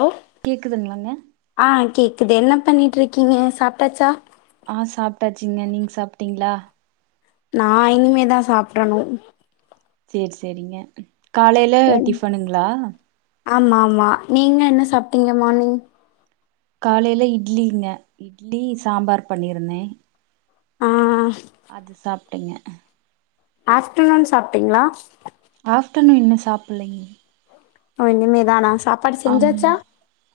Low கேக்குதுங்ளாங்க ஆ கேக்குது என்ன பண்ணிட்ருக்கீங்க சாப்ட்டாச்சா ஆ சாப்ட்டாச்சுங்க நீங் சாப்ட்டீங்களா நா இனிமே தா சாப்டணு சேரி செரிங்க காலைல என் டிஃபனுங்ளா ஆமா ஆமா நீங்க என்ன சாப்ட்டீங்க மார்னிங் காலையில இட்லிங்க இட்லி சாம்பார் பண்ணியிருந்தே ஆ அது சாப்ட்டீங்க ஆஃப்டர்நூன் சாப்ட்டிங்ளா ஆஃப்டர்நூன் இன்னு சாப்பிலைங்க ஓ இனிமேதா நா ஆமா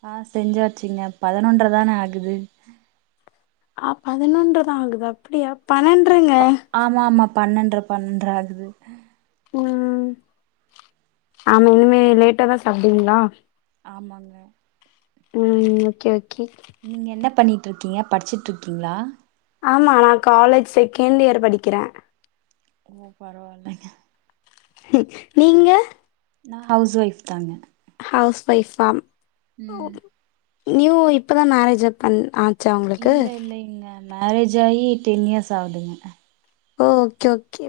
ஆ செஞ்சாச்சுங்க பதினொன்றதான ஆகுது ஆ பதினொன்றதா ஆகுதா அப்டியா பன்னெண்றங்க ப- ஆமா ஆமா பன்னெண்ர பன்னெண்ர ஆகுது ம் ஆமா இனிமே லேட்டா தா சாப்டுவிங்ளா ஆமாங்க ம் ஓகே ஓகே நீங்க என்ன பண்ணிட்ருக்கீய படிச்சிட்ருக்கீங்ளா ஆமா நா காலேஜ் செகண்ட் இயர் படிக்கிறே ஓ பரவால்லங்க நீங்க நா ஹவுஸ் ஒய்ஃப் தாங்க ஹவுஸ் ஒய்ஃபா‌ ஓ ம் நியூ இப்பதா மேரேஜ் அப் பண் ஆ இல்ல இல்ல இல்ல மேரேஜ் ஆயி டென் இயர்ஸ் ஆகுதுங்க ஓகே ஓகே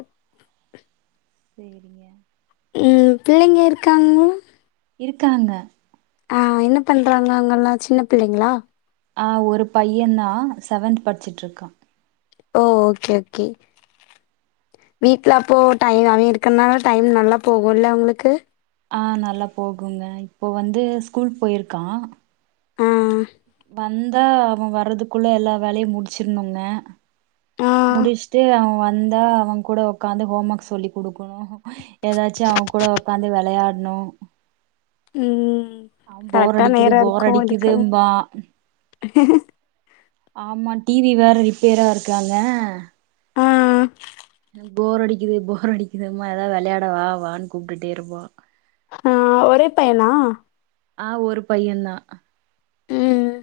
செரிங்க ம் பிள்ளைங்க இருக்காங்ளா இருக்காங்க ஆ என்ன பண்றாங்க அவங்கெல்லா சின்ன பிள்ளைங்களா ஆ ஒரு பையன் தா செவன்த் படிச்சுட்ருக்கா ஓ ஓகே ஓகே வீட்ல அப்போ டைம் அவ இருக்கனால டைம் நல்லா போகுல்ல உங்களுக்கு ஆ நல்லா போகுங்க இப்போ வந்து ஸ்கூல் போயிருக்கா ஆ வந்தா அவ வர்றதுக்குள்ள எல்லா வேலையு முடிச்சிருனுங்க ஆ முடிச்ட்டு அவ வந்தா அவங்கூட உக்காந்து ஹோம் ஒர்க் சொல்லி குடுக்கணு ஏதாச்சு அவங்கூட உக்காந்து விளயாட்ணு ம் போர் கரெக்டா அடிக்குது நேரோ போர் இருக்கு அதுக்கு அடிக்குதும்பா ஆமா டி வி வேற ரிப்பேரா இருக்காங்க ஆ ஆ எனக் போர் அடிக்குது போர் அடிக்குதும்மா ஏதாவ் விளயாட வா வான்னு கூப்ட்டுட்டே இருப்பா ஆ ஒரே பையனா ஆ ஒரு பையன்தா ம்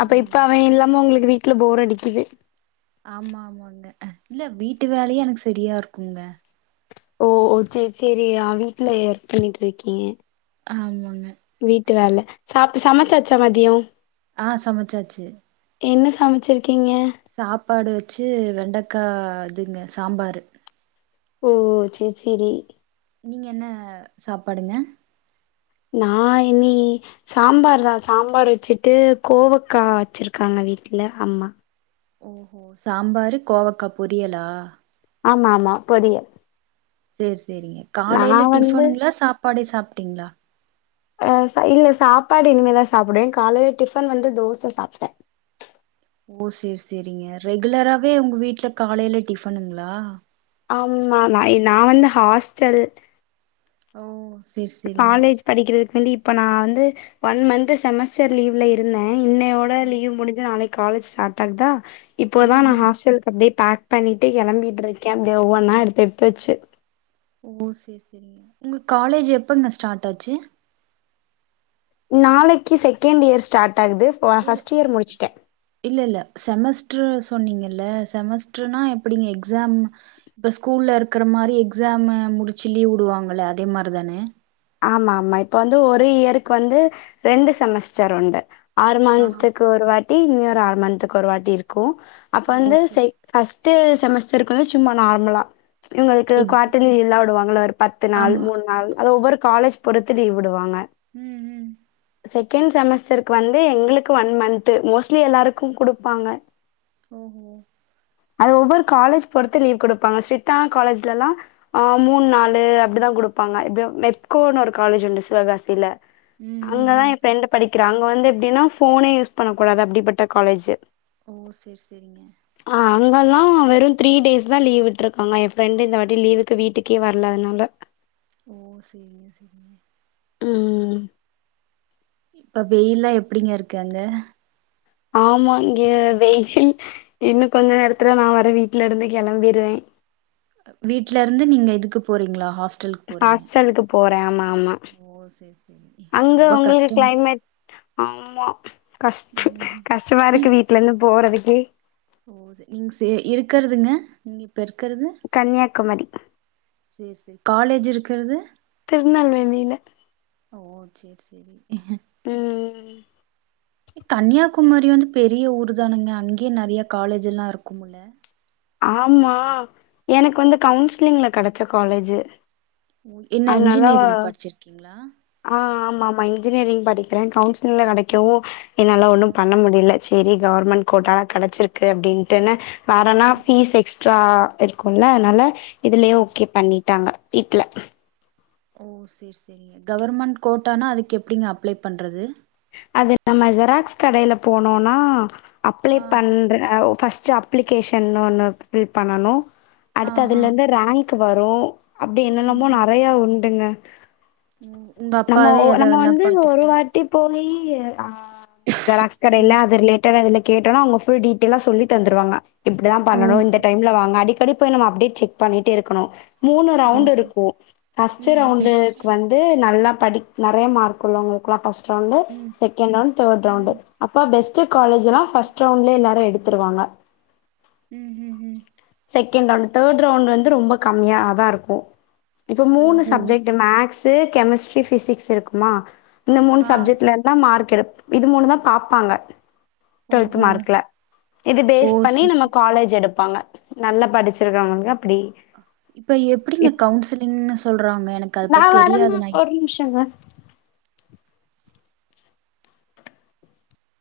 அப்ப இப்ப ம் அவ இல்லாம உங்ளுக் வீட்ல போர் அடிக்குது ஆமா ஆமாங்க இல்ல வீட்டு வேலையே எனக்கு செரியா இருக்குங்க ஓ செரி செரி ஆ வீட்ல இயர்க் பண்ணிகிட்ருக்கீக ஆமாங்க வீட்டு வேல சாப்டு சமச்சாச்சா மதியோ ஆ சமச்சாச்சு என்ன சமச்சிருக்கீங்க சாப்பாடு வச்சு வெண்டக்கா இதுங்க சாம்பாரு ஓ செரி செரி நீங்க என்ன சாப்பாடுங்க நா இனி சாம்பாரு தா சாம்பாரு வச்சுட்டு கோவக்கா வச்சிருக்காங்க வீட்ல அம்மா ஓஹோ சாம்பாரு கோவக்கா பொரியலா ஆமா ஆமா பொறியல் சேரி சேரிங்க காலையில வந்து டிஃபனுங்களா சாப்பாடே சாப்ட்டீங்ளா ஆ இல்ல சாப்பாடு இனிமேதா சாப்பிடுவே காலையில டிஃபன் வந்து தோச சாப்ட்டே ஓ சேரி சேரிங்க ரெகுலராவே உங்க வீட்ல காலையில டிஃபனுங்ளா ஆமாம்மா நா வந்து ஹாஸ்ட்டல் ஓ சேரி சே காலேஜ் படிக்கிறதுக்கு வந்து இப்ப நா வந்து ஒன் மந்த் செமஸ்டர் லீவ்ல ருந்தே இன்னையோட ஆ லீவ் முடிஞ்சி நாளைக்கு காலேஜு ஸ்டார்ட் ஆகுதா இப்போதா ம் நா ம் ஹாஸ்டலுக்கு அப்டியே பேக் பண்ணிட்டு கெளம்பிட்டு இருக்கே அப்டியே ஒவ்வொன்னா எடுத்து எடுத்து வெச்சு ஓ சேரி சேரிங்க உங்க காலேஜு எப்போங்க ஸ்டார்ட் ஆச்சு நாளைக்கு செகண்ட் இயர் ஸ்டார்ட் ஆகுது ஃப இல்ல ஃபர்ஸ்ட் இயர் முடிச்சுட்டேன். இல்ல இல்ல செமஸ்ட்ரு சொன்னீங்கல்ல செமஸ்ட்ருனா எப்டிங்க எக்ஸாம் இப்போ ஸ்கூல்ல இருக்குற மாரி எக்ஸாமு முடிச்சி லீவ் உடுவாங்கல அதே மாரி தானே ஆமா ஆமா இப்ப வந்து ஒரு இயருக்கு வந்து ரெண்டு செமஸ்டர் உண்டு ஆறு ஆ மன்த்துக்கு ஒரு வாட்டி இன்னோறு ஆறு மன்த்துக்கு ஒரு வாட்டி இருக்கு அப்போ ஓ வந்து சேரி செக் ஃபர்ஸ்ட்டு செமஸ்டருக்கு வந்து சும்மா நார்மலா இவுங்களுக்கு எக்ஸ் குவார்டர்லி லீவ்லா விடுவாங்கள்ள ஒரு பத்து நாள் ஆமா மூணு நாள் அது ஒவ்வரு காலேஜ் பொறுத்து லீவ் விடுவாங்க உம் உம் செகண்ட் செமஸ்டருக்கு வந்து எங்களுக்கு ஒன் மன் த்து மோஸ்ட் எல்லாருக்கு குடுப்பாங்க ஓஹோ அது ஒவ்வரு காலேஜ் பொறுத்து லீவ் குடுப்பாங்க ஸ்ட்ரிட்டான காலேஜ்லல்லா ஆ மூணு நாலு அப்டிதா குடுப்பாங்க இப்ப மெப்கோன்னு ஒரு காலேஜ் உண்டு சிவகாசியில உம் அங்கதா எ ப்ரெண்டு படிக்கிறா அங்க வந்து எப்டின்னா ஃபோனே யூஸ் பண்ண கூடாது அப்டிப்பட்ட காலேஜு ஓ சேரி சேரிங்க அ அங்கல்லா வெறு த்ரீ டேஸ் தா லீவ் விட்டுருக்காங்க எ ஃப்ரெண்டு இந்த வாட்டி லீவுக்கு வீட்டுக்கே வரல அதனால ஓ சேரிங்க சேரிங்க உம் இப்ப வெயில்லா எப்டிங்க இருக்கு அங்க ஆமா இங்க வெயில் இன்னு கொஞ்ச நேரத்துல நா வேற வீட்டுலருந்து கெளம்பிருவே வீட்லருந்து நீங்க இதுக்கு போறீங்ளா ஹாஸ்டல்க் ஹாஸ்டலுக்கு போறே ஆமா ஆமா ஓ செரி செரி அங்க ரொம்ப உங்களுக்கு கஷ்டம் கிளைமேட் ஆமா கஷ் ம் கஷ்டமாருக்கு வீட்லருந்து போறதுக்கே ஓ ம் சே இருக்குறதுங்க நீங்க இப்ப இருக்குறது கன்னியாகுமரி ம் சேரி காலேஜு இருக்குறது திருநெல்வேலில ஓ சேர் செரி ம் எ கன்னியாகுமரி வந்து பெரிய ஊர் தானுங்க அங்கியே நறைய காலேஜ் எல்லா இருக்கோமுல்ல ஆமா எனக்கு வந்து கவுன்சிலிங்ல கெடச்ச காலேஜு ஓ என்ன அதனால இன்ஜினியரிங் படிச்சிருக்கீங்ளா ஆ ஆமா ஆமா இன்ஜினியரிங் படிக்கிறே கவுன்சிலிங்ல கடைக்கவோ என்னால ஓ ஒண்ணும் பண்ண முடில செரி கவுர்மெண்ட் கோட்டால கடச்சிருக்கு அப்டின்ட்டுன வேறனா ஓ ஃபீஸ் எக்ஸ்ட்ரா இருக்குல அதனால இதுலியே ஆ ஓகே பண்ணிட்டாங்க வீட்ல ஓ செர் செரிங்க கவர்மெண்ட் கோட்டானா அதுக்கு எப்டிங்க அப்ளை பண்றது அது நம்ம ஜெராக்ஸ் கடையில போனோனா அப்ளை ஆ பண்ற அ ஒ ஃபஸ்ட்டு அப்ளிகேஷன் ஒன்னு ஃபில் பண்ணணோ ஆ அடுத்து ஆ அதுலெந்து ரேங்க்கு வரோ அப்டி ம் என்னன்னமோ ம் நறைய உண்டுங்க ம் உங்க நம்ம அப்பாவே ஒ நம்ம அதெல்லா வந்து ஒரு பாத்துக்கிட்டாரு வாட்டி போயி ஆ அந்த ஜெராக்ஸ் கடையில் ம் அ து ரிலேட்டடா அதுல கேட்டோனா அவுங்க ஃபுல் டீடெய்லா சொல்லி தந்துருவாங்க இப்படித்தா பண்ணணு ஓஹோ இந்த டைம்ல வாங்க அடிக் கடி போய் நம்ம அப்டேட் செக் பண்ணிடே இருக்கணு மூணு ஓ ரவுண்டு சரி இருக்கு சரி ஃபஸ்ட்டு ம் ரவண்டுக் வந் து நல்லா படிக் நெறைய மார்க் உள்ளவங்களுக்லா ஃபஸ்ட் ரவுண்டு ம் செகண்ட் ரவுண்ட் தேட் ரவுண்டு ம் அப்ப பெஸ்டு காலேஜெலா ஃபஸ்ட் ரவுண்ட்லே எல்லாரு எடுத்துருவாங்க ம் ம் ம் செகண்ட் ரவுண்ட் தேட் ரவுண்ட் வந்து ரொம்ப கம்மியா தா இருக்கு இப்ப மூணு ஓஹோ சப்ஜெக்டு மேக்ஸு கெமிஸ்ட்ரி பிசிக்ஸ் இருக்குமா இந்த மூணு ஆ சப்ஜெக்ட்லந்து தா மார்க் எடு இது மூணுந்தா பாப்பாங்க டு்வெல்த்து ஓஹோ மார்க்ல இது ஓ பேஸ் பண்ணி சரி நம்ம சரி காலேஜ் எடுப்பாங்க நல்லா படிச்சிருக்கவங்களுக்கு அப்படி இப்ப எப்பிடிங்க இப்- கவுன்சிலிங்ன்னு சொல்றாங்க எனக் ஒரு நிம்ஷங்க